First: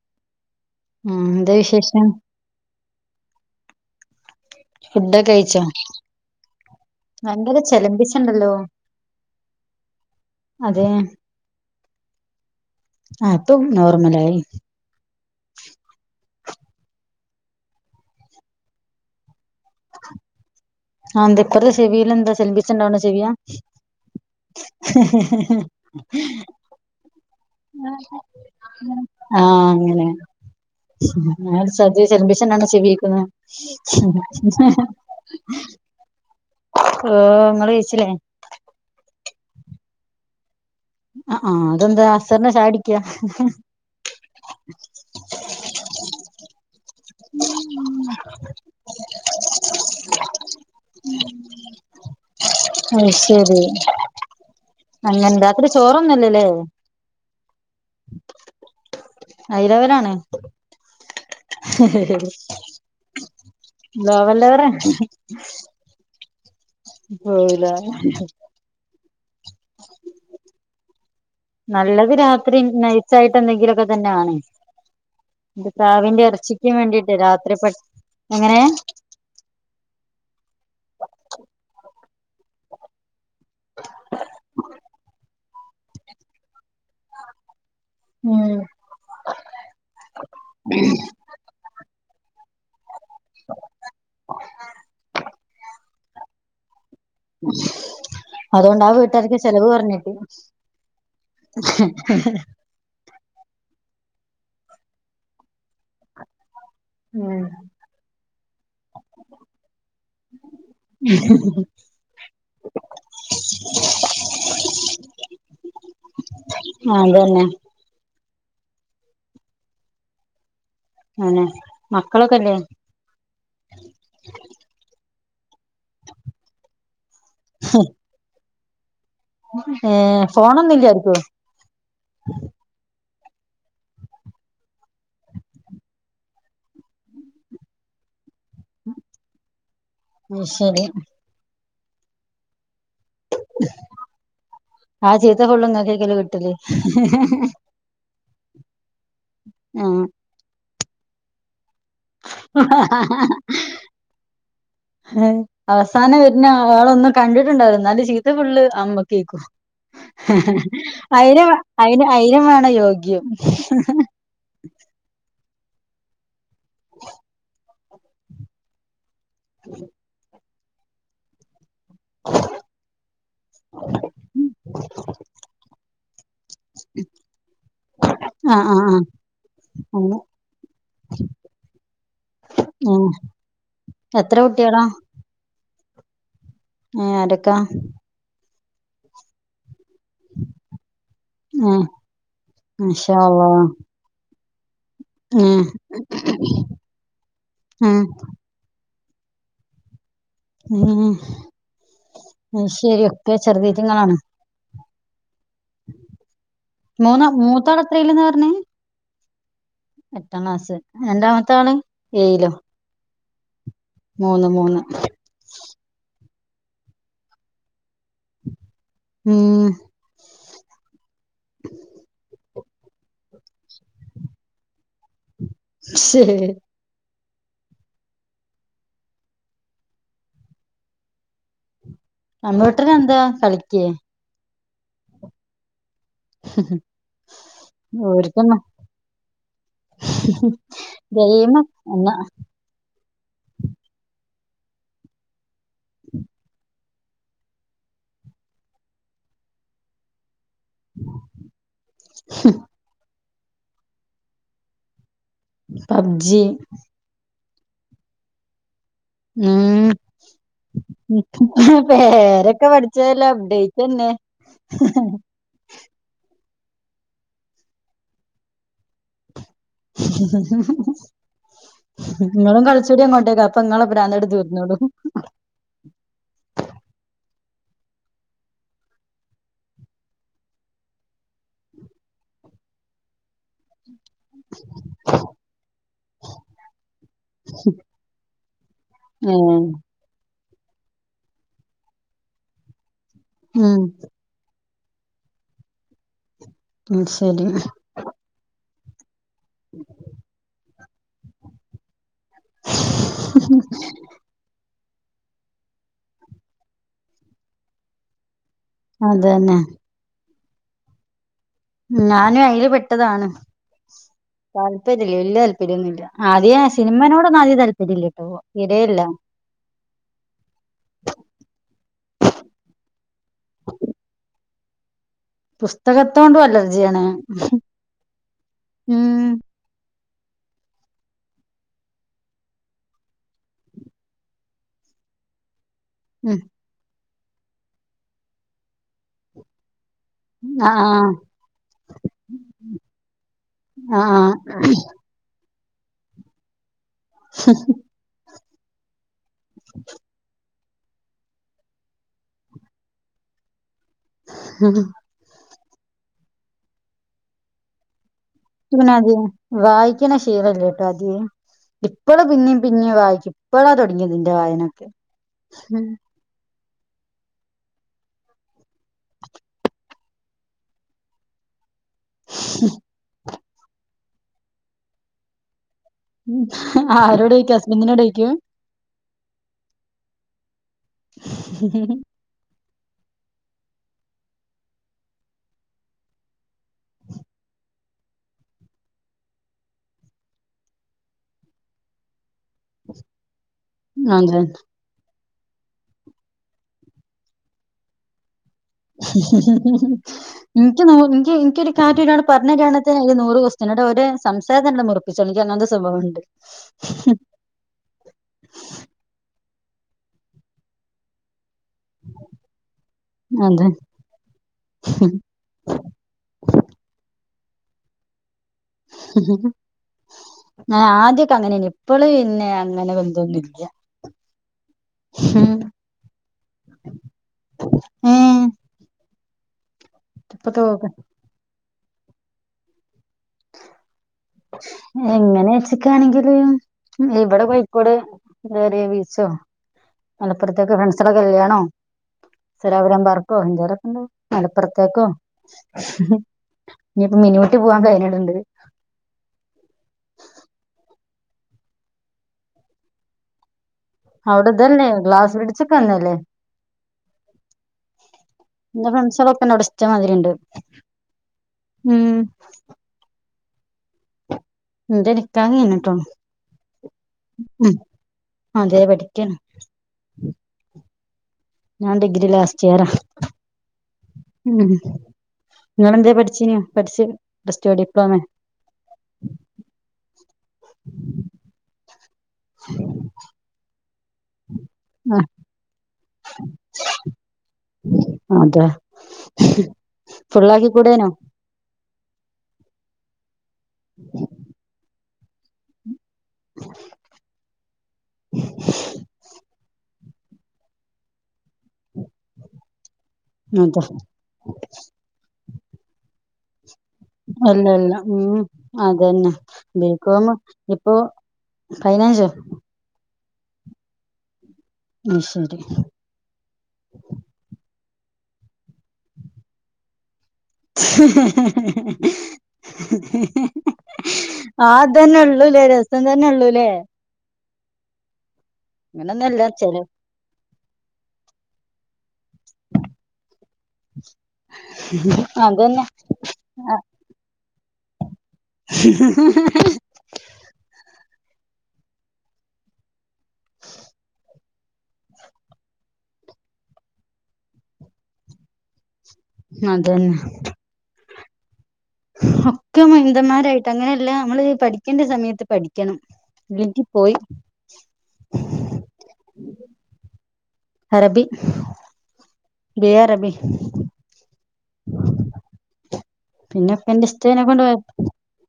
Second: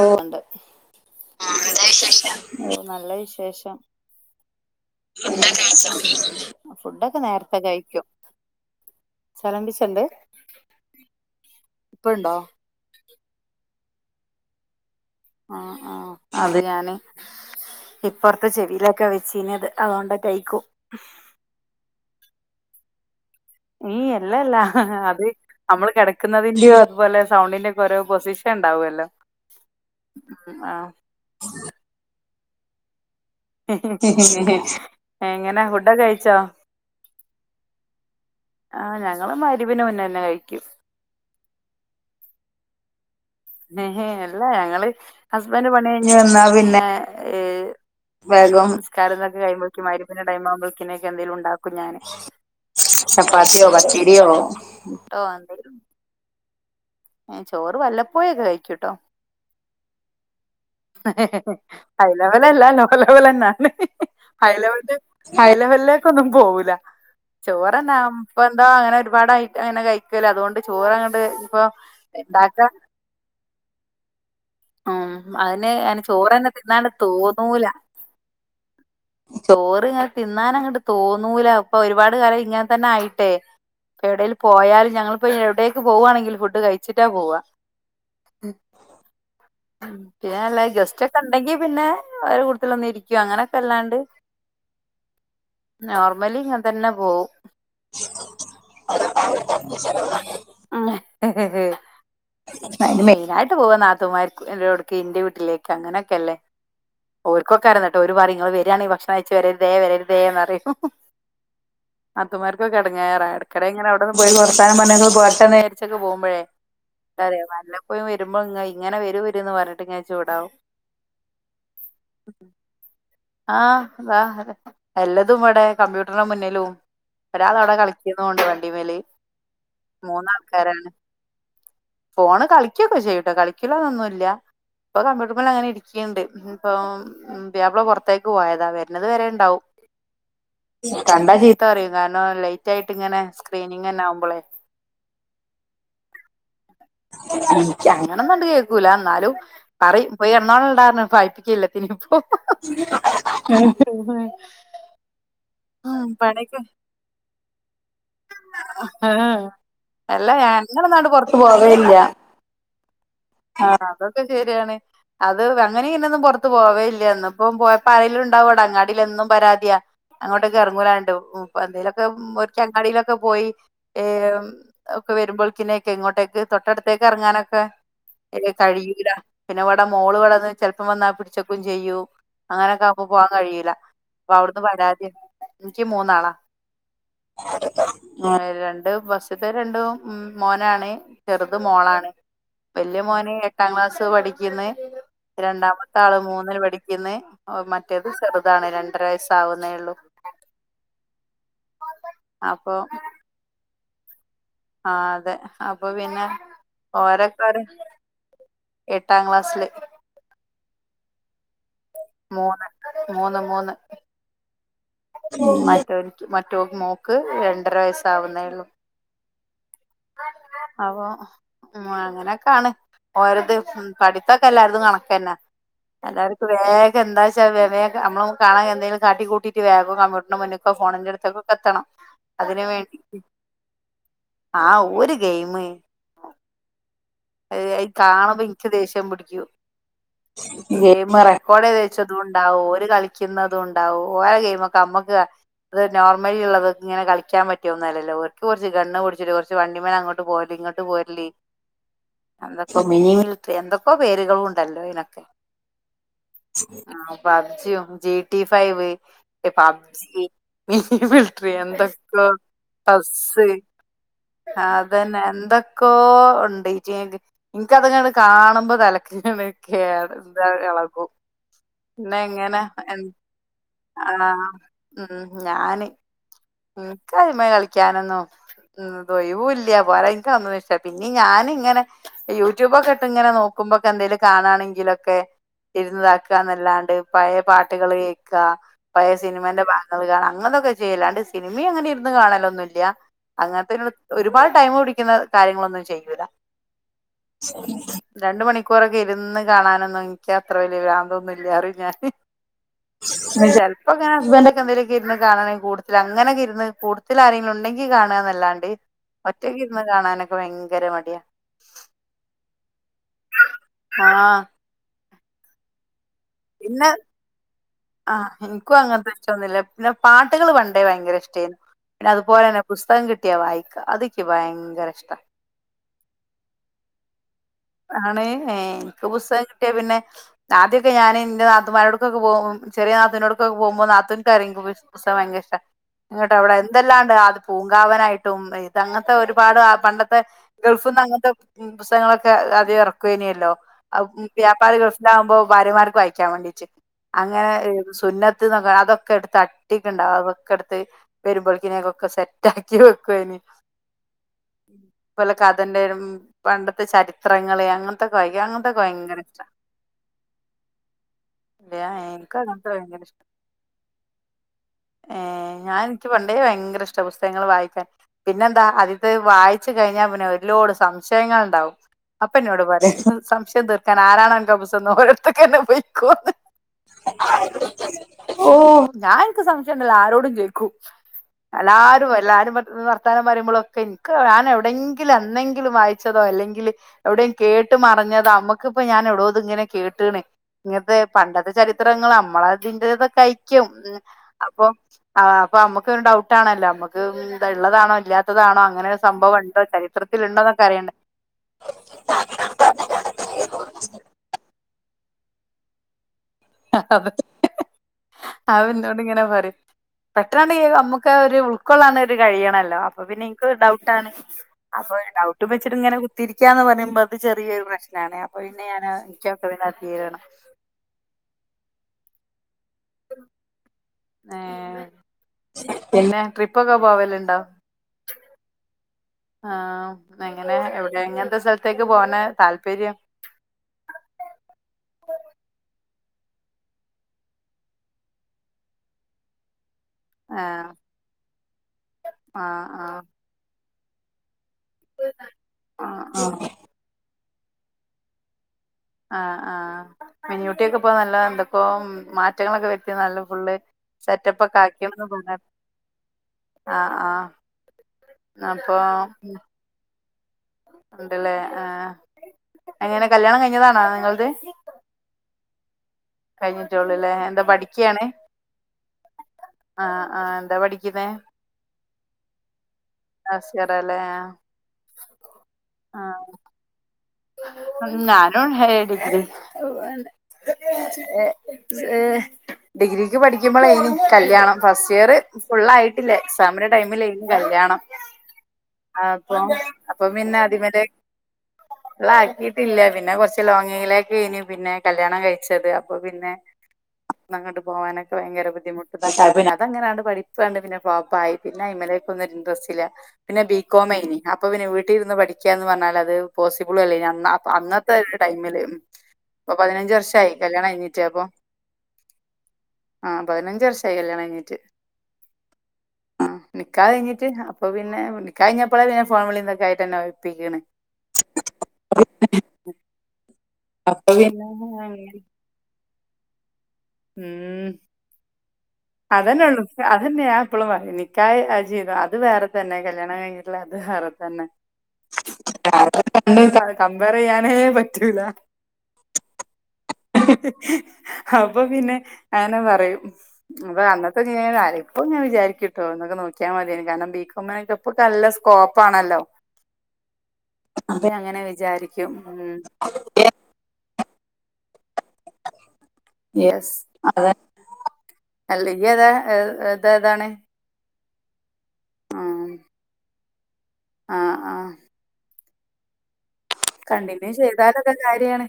അണ്ട് ഉം എന്താ വിശേഷം ആ നല്ല വിശേഷം ഫുഡൊക്കെ കഴിച്ചോ ഫുഡൊക്കെ ഭയങ്കര നേരത്തെ കഴിക്കും ചെലമ്പിച്ചുണ്ടല്ലോ ചലമ്പിച്ചണ്ട് അതെ ഇപ്പഴുണ്ടോ ആ അപ്പൊ നോർമല ആയി ആ ആ അത് ഞാന് ഇപ്പറത്തെ ചെടിയിലൊക്കെ വെച്ചന്ത് ആന്തപ്പറി സെവിയിൽ എന്താ ടെലിവിഷൻ ഓണു ചെയ്യാം ഈ അല്ലല്ല അത് നമ്മള് കിടക്കുന്നതിന്റെയോ അതുപോലെ സൗണ്ടിന്റെ ഒക്കെ ഓരോ പൊസിഷൻ ഉണ്ടാവുമല്ലോ ആ അങ്ങനെ ആ ശ്രദ്ധച്ചിരിമ്പേ അച്ഛനാണോ ചെവിക്കേക്കുന്നേ എങ്ങനെ ഫുഡൊക്കെ കഴിച്ചോ ഓ നിങ്ങള് കഴിച്ചില്ലേ ആ ഞങ്ങള് മരുവിന് മുന്നേ തന്നെ കഴിക്കും ആ ആഹ് അതെന്താ അസറിന ചാടിക്കാ ങേ ങേ ഞങ്ങള് ഹസ്ബൻഡ് പണി കഴിഞ്ഞ വന്നാ പിന്നെ ഏ വേഗം നിസ്കാരം എന്നൊക്കെ കഴിയുമ്പോഴേക്കും മരിപ്പിന്റെ ടൈം ആവുമ്പോഴേക്കിനൊക്കെ എന്തെലും ഉണ്ടാക്കും ഞാന് അത് ശരി ചപ്പാത്തിയോ, പത്തരിയോ, പുട്ടോ എന്തേലും ലേയോ ഏ ചോറ് വല്ലപ്പോയൊക്കെ കഴിക്കുട്ടോ ഹൈ ലെവലാണ് ഹൈലവൽല്ല ലോലവൽ തന്നെയാണ് ലോവർ ലെവറാ ഹൈലവൽ ഹൈലവൽലേക്ക് ഒന്നും പോകില്ല പോയില്ലേ ചോരന്നാ അപ്പ എന്താ അങ്ങനെ ഒരു വടായി അങ്ങനെ കഴിക്കലേ അതുകൊണ്ട് ചോറങ്ങെട് അടെ ഇപ്പോ നല്ലത് രാത്രി ഇണ്ടാക്കാണ് നൈസായിട്ട് എന്തെങ്കിലുമൊക്കെ തന്നെയാണ് ഉം ഇത് അതന്നെ അ പ്രാവിന്റെ ചോറന്നെ ഇറച്ചിക്ക് തിന്നാന് വേണ്ടിട്ട് രാത്രി തോന്നൂല പെ എങ്ങനെ ചോറ് ഇങ്ങനെ തിന്നാനങ്ങോട്ട് തോന്നൂല ഇപ്പൊ ഒരുപാട് ഏത് കാലവുംഇങ്ങനെ തന്നെ ആയി ട്ടെ എവിടേൽ പോയാലും ഞങ്ങളിപ്പോ എവിടെക്ക് പോവു ആണങ്കിൽ ഫുഡ് കഴി ചിറ്റാ പോവ ഉം പിന്നെ വല്ലേ ഗസ്റ്റ് ഒക്കെ ഒണ്ടെങ്കി പിന്നെ അവര കുടി തില് ഒന്നിരികും അങ്ങനൊക്കെല്ലാണ്ട് നോർമലി ഞ തന്നം അതുകൊണ്ട് ആ വീട്ടാർക്ക് ചെലവ് കൊറഞ്ഞിരിക്കും അയിന് മെയിനായിട്ട് പോ ഇപൊ നാത്തുമാർ [unintelligible] ടിക്ക് ഇന്റെ വീട്ടിലേക്ക് അങ്ങനെയൊക്കെല്ലേ ഉം ഓർക്കൊക്കെ അരുന്നട്ടൊ ഓര് പറയും ഇങ്ങള് വരിയാണെ ഭക്ഷണം കഴിച്ചു വരരുതേ വരരുതേന്ന് പറയും നാത്തുമാർക്കൊക്കെ എടങ്ങേറാ ഇടക്കിടെ ഇങ്ങനെ അവിടെന്ന് പോയി വർതാനം പറഞ്ഞ് പൊരട്ടേ വിചരിച്ചൊക്കെ പോകുമ്പഴേ ആഹ് അതേ അതന്നെ വല്ലപൊഴും വരും [unintelligible] ഇങ്ങനെ വരുംവരു എന്ന് പറഞ്ഞിട്ട് ഇങ്ങന ചൂടാവും അന്നെ മക്കളൊക്കെല്ലേ ആഹ് [unintelligible] അല്ല അതുവടെ കമ്പ്യൂട്ടറിന്റെ മുന്നിലും ഒരാള് അവിടെ കളിക്കുന്നുണ്ട് ടിവില് ഏഹ് ഫോണൊന്നുല്ലായിരിക്കും ഫോണ് കളിക്കൊകെ ചെയ്യുട്ടോ കളിക്കലൊന്നുല്ല ഇപ്പൊ കമ്പ്യൂട്ടർബള് അങ്ങനെ ഇരിക്കണ്ട് ഇപ്പ പുയാപിള പുറത്തേ ക് പോയതാ വരുന്നത് വരെണ്ടാവും അത് ശരി കണ്ടാ അറിയും കാരണൊ ലൈ റ്റായിട്ട് ഇങ്ങനെ സ്ക്രീനിങ് തന്നെ ആവുമ്പോളെ ആ ചീത്ത ഫുള്ള് ഇങ്ങക്കേക്കല്ലേ കിട്ടല് ങ്ങന കണ്ട് കേൾക്കൂല എന്നാലും ആഹ് പറയും പോയി എറണാള ഉണ്ട പൈപ്പിക്കില്ല ഇനിപ്പോ [unintelligible] അവസാനം വരുന്ന ആളൊന്നും കണ്ടിട്ടുണ്ടായി നല് ചീത്ത ഫുള്ള് അമ്മക്ക ആഹ് കേക്കും അല്ല ഞങ്ങളൊന്നാണ്ട് പുറത്ത് ആയിരം പോവേല്ല അയിന് ആയിരം വേണം യോഗ്യം ആഹ് അതൊക്കെ ശരിയാണ് അത് അങ്ങനെങ്ങറ പോവയില്ലപ്പ പോ പറലുണ്ടാവും അടങ്ങാലുംന്നും പറരാതിയ ങ്ങട്ട്ക്കും ഇറങ്ങൂലാണ്ടോ ഉം അപ്പ എന്തേലൊക്കെ ചങ്ങാടിയിലൊക്കെ പോയി ഒക്കെ വരുമ്പോഴക്കനെ ഒക്കെ ഇങ്ങോട്ടേക്ക് തൊട്ടടുത്തേക്ക് ഇറങ്ങാനൊക്കെ ആഹ് ആഹ് ആഹ് കഴിൂല പിന്നെ ഇവിടെ അങ്ങനെ മോള്വിടെന്ന് ചെിലപ്പം വന്നാൽ പിടിച്ചക്കും ചെയ്യൂ അങ്ങനെയൊക്കെ ആവുമ്പ ആഹ് പോവാാൻ കഴിൂല്ല അപ്പൊ എത്ര അവിടുന്ന് കുട്ടികളാ വരാതി നിക്ക് മൂന്നാളാ ഏഹ് ആരൊക്കാ ങ്ങനെ രണ്ട് ണ്ട് ഫസ്റ്റ് ത്തെ രണ്ടും ഉ മോനാണ് ചെറുത് ഏഹ് മോളാണ് വല്യയ മാഷാ മോന് അള്ളാ എട്ടാം ക്ലാസ് പഠി യിമേ ഏഹ് രണ്ടാമത്തെ ആള് മൂന്നന് പഠിക്ന്ന് ഉം മറ്റേത് ചെറുതാണ് രണ്ട് പത്ര വയസ്സാവുന്നേ ഉള്ളൂ മ് അ അപ്പൊ ശരി ഒക്കെ ചെറുത റ്റ് ങ്ങളാണ് ആ അതെ അപ്പൊ പിന്നെ മൂന്ന് ഓരക്കെര് മൂത്താള് എത്രയിലെന്ന് പറഞ്ഞേ ട്ടാ ക്ലാസിൽ രണ്ടാമത്താണ് ഏയിലൊ മൂന്ന് മൂന്ന് മൂന്ന് മൂന്ന് മൂന്ന് മറ്റോർ മറ്റു മോക്ക് രണ്ടര വയസ്സ ആവുന്നേ ഉള്ളൂ ഉം അപ്പൊ ഉ അങ്ങനെയൊക്കാണ് ഓരത് പഠിത്തൊക്കെ എല്ലാർതും കണക്ക ന്നെ എല്ലർക്കും ശരി വേഗം എന്താ പക്ഷെമേ നമ്മള കാണാൻ എന്തെിലും കാട്ട കൂട്ടിട്ട് വേ കമ്പ്യൂറിന്റെ മുന്നക്കെ ഫോണിന്റെ ടുത്തൊക്കെ എത്തണം നമ്മ വീട്ടന് എന്താ കളിക്ക് ആ ര് ഗെയിമ ഉ എ അ കാണുമ്പോ ഇനിക്ക് ദേഷ്യം പിടിക്കൂ ഗെയിം റെക്കോർഡ് ദേച്ച തുകൊണ്ടാ ഒരു കളിക്ക ക്കുന്നതും ഇണ്ടാവും ഓരോ ഗെയിമ ഒക്കെ നമ്മുക്ക് അത് നോർമലി ഉള്ളത ഇങ്ങനെ കളിക്കാൻ പറ്റുമോന്നല്ലോർക്ക് കുറച്ച് കണ് കുടിച്ചിട്ട് കുറച്ച് വണ്ടിമേ അങ്ങോട്ട് പോ ഇങ്ങോട്ട് പോരലി അന്നൊക്കെ മിറി എന്തൊക്കോ പേരുകളും ഉണ്ടല്ലോ ഇതിനനൊക്കെ പബ്ജി ജ ജി ട്ടി ഫൈവ് ഉം ബ് എന്തൊക്ക പേരൊക്കെ പ പഠിച്ചതല്ലേ അപ്ഡേറ്റ് തന്നെ അതന്നെ എന്തൊക്കോ ഉ നിനക്ക് അതങ്ങാണ് കാണുമ്പോ തിലക്കാണ് കേ എന്താ കളക്കും പിന്നെ എങ്ങനെ നിങ്ങളും കളിച്ചൂടി അങ്ങോട്ടേക്ക് അപ്പൊ നിങ്ങളെ ആ ഭ്രാന്താട് തീർന്നോളും ഉ ഞാന് ക കള ഉ ദൊയവൂ ഇല്ല പോല ഇന്ന പിന്ന ഞാന ഇങ്ങനെ യൂട്യൂബൊ ഒക്കെ ഇട്ട് ഇനെ നോക്കുമ്പോ എന്തേിലും കാണാണെങ്കില ഒക്കെ ഇരുന്നതാക്കുക എന്നല്ലാണ്ട് പഴയ പാട്ടുകള് കേക്ക പഴയ ഏഹ് സിനിമന്റെ ഭാഗങ്ങൾ കാണ അങ്ങനത്തെെ ചെയ്ലാണ്ട് സിനിമ അങ്ങനെ ഇരുന്ന് കാണാനൊന്നു ല്ല അങ്ങനത്ത ഒരുപാട് ട്ടൈമു പു ടി ന്ന കാര്യങ്ങളൊന്നും ചെയ്യൂല ഉം ശരി രണ്ട് മണി കൊറകേ രുന്ന് കാണാനൊന്നും ൻക്ക അത്രോ ര് [unintelligible] അതൊന്നൂല്യ റിജാ [unintelligible] ചെല്പകാ ഹസ്ബന്റൊക്കെ ന്തേലു കിര്ന്ന് കാണണെ കൂട്ത് ല് അങ്ങനെകെ ഇര്ന്ന് കൂട്ത് ല് ആരേൻലും ഉണ്ടെങ്കി കാണാ ന്നല്ലാ ടേ അതന്നെ ഒറ്റക് ഇര്ന്ന് കാണാനൊ ഭയങ്കര മടിയാ ട്ടതാണ് ആഹ് താൽപ ഇല്ലെയ് വെല്ല്യ താൽപ്പെര്യം ഒന്നും ഇല്ല പിന്നെ ആഹ് ഇൻക്കും അങ്ങെൻ തീരെയില്ല തെന്നെ ഇഷ്ടൊന്നു ഇല്ല പിന്നെ പാട്ട്കെൾ പണ്ടെ ഭയങ്കര ഇഷ്ടെയ്ന്നു പിന്നെ അതുപോലെന്നെ പുസ്തെകം കിട്ടിയാ വായിക്കാ അതിക്ക് ഭയ ങ്കര ഇഷ്ടാ പുസ്തകത്തോണ്ടും അലെർജിയാണ് ആണ് ഏഹ് ഇൻക്ക് പുസ്തകം കിട്ടിയാ പിന്നെ താ ഇങ്ങെട്ട് ഉം അയുടെ എന്തെല്ലാം ഇണ്ട് അ പൂങ്കാവനായിട്ടും ഇത് അങ്ങെത്തെ ഒരുപാട് ആ പണ്ടെ ത്തെ ആഹ് ഗൾഫ്ന്ന് അങ്ങെൻത്തെ ഉം പുസ്തകങ്ങളൊ ക്കെ ആദ്യെ അറക്കൊയ്നെല്ലോ? അയ് ആഹ് ആഹ് ആഹ് പുയാപ്പ്ള്യാര് ഗൾഫിലാവുമ്പോ പ്പം ഭാര്യമാർക്ക് വായിക്കാൻ വാണ്ടിട്ട് അങ്ങനെ എ്ഹ് സുന്നെത്ത്ന്നൊക്കെ അതൊക്കെ ഇട്ത്ത് അട്ടിക്ക് ഇണ്ടാവും അതൊക്കെ ഇട് ത്ത് വെരുമ്പോഴ്ക്കിനെക്കൊക്കെ സെറ്റ് ആക്കി വെക്കൊയ്നി ഇപ്പ ഓൽ ക തെണ്ടെയ്രും പണ്ടെത്തെ ചരി ത്രങ്ങെൾ അങ്ങെ ഇച്ച് പിന്നെ അതികം വായിക്ക്ണ ശീലം ഇല്ലട്ടോ ആദ്യെയെ ഇല്ല ഇപ്പെൾ എനിക്ക് പിന്നെം അങ്ങനത്തെ പിന്നെം ഭയങ്കര ഇഷ്ട വായിക്കും. ഇപ്പെളാ തൊട്ങ്ങിയെത് ഇന്റെ വായനൊക്കെ ഇഷ്ടപുസ്തകങ്ങള് വായിക്കാൻ പിന്നെന്താ അദ്യത് വായിച്ചു കഴിഞ്ഞാ പിന്നെ ഒരുലോട് സംശയങ്ങൾ ഉണ്ടാവും അപ്പ എനോട് പറായ സംശയം തീ ആരാനണ [unintelligible] ഓരടത്തൊക്ക തന്നെ പോയി [unintelligible] ആരോടോയ്ക്കും ഹസ്ബന്റിനോടോയ്ക്കും ഓഹ് ഞാന എനിക്ക് സംശയം ഉണ്ടല്ല ആരോടും ചോയ്ക്കൂ എല്ലാരും എല്ലാരും വർത്താനം പറയുമ്പോളോക്കെ എനിക്ക് ഞാൻ എവിടെങ്കിലും എന്തെങ്കിലും വായിച്ചതോ അല്ലെങ്കിൽ എവിടെയും കേട്ട് മറിഞ്ഞത് നമ്മക്കിപ്പ ഞാൻ എടോ ഇത് ഇങ്ങനെ കേട്ടണ് ഇങ്ങത്തെ പണ്ടത്തെ ചരിത്രങ്ങൾ നമ്മളതിറതൊക്കെയി [unintelligible] അതെ അപ്പൊ ആഹ് അപ്പൊ നമ്മുക്കു ഡൗട്ട് ആണല്ലോ നമ്മക്ക് ഇത് ഉള്ളതാണോ ഇല്ലാതെ ഇല്ലാതെ ആണോ അങ്ങനെ ഒരു സംഭവം ഉണ്ടോ ചരിത്രത്തിൽ ഉണ്ടോന്നൊക്കെ അറിയണ്ടേ കാറ്റട് പറഞ്ഞണത്തെ നൂറ് ക്സ്റ്റിനടെ സംസാര മുറപ്പിച്ചൊ ഇൻക്ക് അങ്ങനത്തെ സ്വഭാവണ്ട് അവന്നോട് ഇങ്ങനെ പറിം പെട്ടെന്നണ്ട്ങ്ക നമ്മക്ക് ആ ഒരു ഉക്കൊള്ളാണ് കഴിയണമല്ലോ അപ്പൊ പിന്നെ ഇൻക്ക് അതെ ഡൗട്ട ആണ് അപ്പൊ ഡൗട്ട് വെച്ചിട്ട് ഇങ്ങനെ കുത്തിരിക്കന്ന് പറയുമ്പോ അത് ചെറിയൊരു പ്രശ്നണ പിന്നെ ഞാന് എനിക്കൊക്കെതിനതിനത്തിരണം ക്കെ അങ്ങനെയ ഇപ്പള് പിന്നെ അങ്ങനെ വന്തൊന്നില്ല ഏ പിന്നെ ട്രിപ്പൊക്കെ പോവലുണ്ടോ ആ ങ്ങനെ എവിടെ എങ്ങനത്തെ സ ത്തേക്ക് പോണ താല്പര്യം എങ്ങനെ വച്ചക്കാണെങ്കില് ഇവിടെ കോഴിക്കോട് ബീച്ചോ ആ മലപ്പുറത്തേക്കെ ഫ്രണ്ട്സ കല്യാണോ ആ ആ സിരാപുരം പാർക്കോ [unintelligible] ഹലോ മലപ്പുറത്തേക്കോ ആ മിനിഊട്ടി പോവാൻ കഴഞ്ഞിട്ണ്ട് ആ ആ ആ മിനിയൂട്ടിയൊക്കെ ഇപ്പോ നല്ല എന്തൊക്കോ മാറ്റങ്ങളൊക്കെ വർതി നല്ല ഫുള്ള് സെറ്റപ്പ് അവിട ഒക്കെ തല്ലേ ആക്കിയന്ന് പറഞ്ഞ ഗ്ലാസ് ബ്രിഡ്ജക്കെ നല്ലല്ലേ ആ ആ അപ്പൊ എന്റെ ഫ്രണ്ട്സൊക്കെപ്പ ഷ്ടമാതിരിണ്ട് ഉണ്ടല്ലേ ആ അങ്ങനെ കല്യാണം കയിഞ്ഞി ഞ്ഞതാണാ നിങ്ങൾത് എന്റെ നിക്കാഹ് കയിഞ്ഞിട്ടൊള്ളൂ കഴിഞ്ഞിട്ടേള്ളൂല്ലേ എന്താ പഠിക്ക്യാണ് അതെ പഠിക്കാണ് ആ ആ എന്താ പഠിക്കിന്നേ ഞാൻ ഡിഗ്രി ലാസ് ലാസ്റ്റ് യറാ അല്ലേ ഉ നിങ്ങളെന്തേ പഠിച്ചീനിയോ പഠി ഉം ഞാനും അങ്ങനെ ഡിഗ്രി ഏ ഡിഗ്രിക്ക് പഠിക്കുമ്പെളെയ്നി കല്യാണം ഫസ്റ്റ് ഇയർ ആ ഫുള്ളായിട്ടില്ല എക്സാമിന്റെ ടൈമിലായ്നി കല്യാണം അതെ അപ്പൊ അപ്പൊ പിന്നെ ഫുള്ളാക്കി അതിമല് കൂടേനോ ല്ലാക്കിയിട്ടില്ല്യ പിന്നെ കൊർച്ച ലോങ്ങയിലക്കെ ഇന് പിന്നെ [unintelligible] കല്യാണം കഴിച്ചത് അപ്പൊ പിന്നെങ്ങോട്ട് പോകാനൊക്കെ ഭയങ്കര ബുദ്ധിമുട്ട് അതങ്ങനെണ്ട് പഠിപ്പാണ്ട് ഫ്ലോപ്പായി പിന്നെ അയ്മലേക്കൊന്നും ഒരു ഇൻറസ്റ്റ് ഇല്ല പിന്നെ ബീകോമെയ്നി അപ്പൊ പിന്നെ വീട്ടിലിരുന്ന് പഠിക്ക ടിക്കാന്ന് പറഞ്ഞാലത് പോസി അല്ല അല്ല ഉം അതന്നെ ഇപ്പൊ പതിനഞ്ച് വർഷായി ബികോമ് കല്യാണം ഇപ്പൊ കഴിഞ്ഞിട്ട് അപ്പൊ കയിഞ്ഞായ്ച്ച ആ പതിനഞ്ച് വർഷായി കല്യാണം കയിഞ്ഞിട്ട് ഉം ശരി ആ നിക്കാഹ് കഴിഞ്ഞിട്ട് അപ്പൊ പി പിന്നെ നിക്കാഹ് കഴിഞ്ഞ ഇപ്പളെല്ലേ ഞാൻ ഫോൺ വിളീം തൊക്കെയ്ട്ട് രിക്ക്ണ് അപ്പൊ പി [unintelligible] ആ അതന്നെ ള്ളൂല്ലേ ര ത്തം തന്നെ ഉള്ളൂല്ലേ ഉം അങ്ങനൊന്നല്ല അതന്നെള്ളൂ ചെല അതന്നെഞാൻ എപ്പോളും പറയ നിക്കാഹ് ആ ജീവിതം അത് വേറെ തന്നെ കല്യാണം കഴിഞ്ഞിട്ടുള്ള അത് വേറെ തന്നെ അതന്നെ അ- കമ്പയർ യ്യാനേ പറ്റൂല [unintelligible] അപ്പൊ പിന്നെ അതെന്നെ പറയും അത് അന്നത്തെ ജീവിത ഇപ്പഴും ഞാന് വിചാരിക്കുട്ടോ അന്നൊക്കെ നോക്കിയാ മതിയെനീ കാരണം ബീകോമിനൊക്കെപ്പൊ നല്ലസ്കോപ്പാണല്ലോ അതെന്നെ ഇപ്പ ഞാനങ്ങനെ വിചാരിക്കും ഉം ഒക്കെ മന്തന്മാരായിട്ട് അങ്ങനെല്ല ല്ലാ മ്മള് പഠി യെസ് പോയി അത അല്ലെങ്കി അതാ ഏത ഏതാണ് അറബി ഉ [inaudible] [inaudible] ആ [inaudible] പിന്നെ ഒക്കെ എൻ്റെ കണ്ടിന്യൂ ഇഷ്ടേനെ കൊണ്ട് ചെയ്താലൊക്കെ കോയാപോയ കാര്യാണ്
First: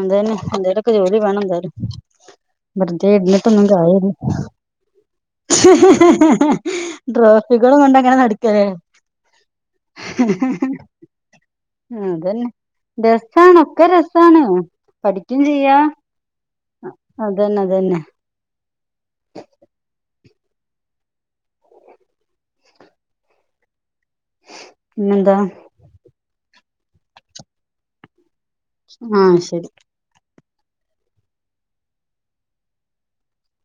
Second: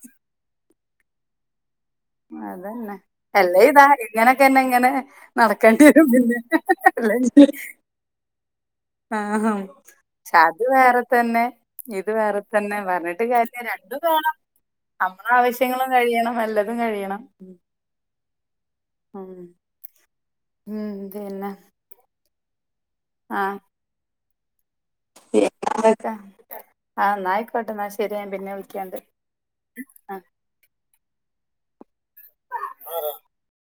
അതന്നെ എന്തേലൊ ക്കൊ ജോലി വേണം എന്താലും അതന്നെ വെറുതെ അല്ലേ ഇരുന്നിട്ടൊന്നും ഇതാ കാര്യം ഇല്ല ഇങ്ങനൊക്കെന്നെ ഇങ്ങനെ നടക്കേണ്ടി വരും പിന്നെ ട്രോഫികളും കൊണ്ടങ്ങനെ നടക്കല് ആഹാ ക്ഷത് വേറെ തന്നെ ഇത് വേറെ അതന്നെ തന്നെ പറഞ്ഞിട്ട് രസാണ് കാര്യം ഒക്കെ രണ്ടു വേണം രസാണ് നമ്മള പഠിക്കും ചെയ്യാ ആവശ്യങ്ങളും കഴിയണം നല്ലത് കഴിയണംഉം അതന്നെ അതന്നെ ഉംപിന്നെ ആഹ പിന്നെന്താ [unintelligible] ആ ന്ന ആയിക്കോട്ടെ നാ ശരിയാ പിന്നെ വിളി ആ ശരി [inaudible]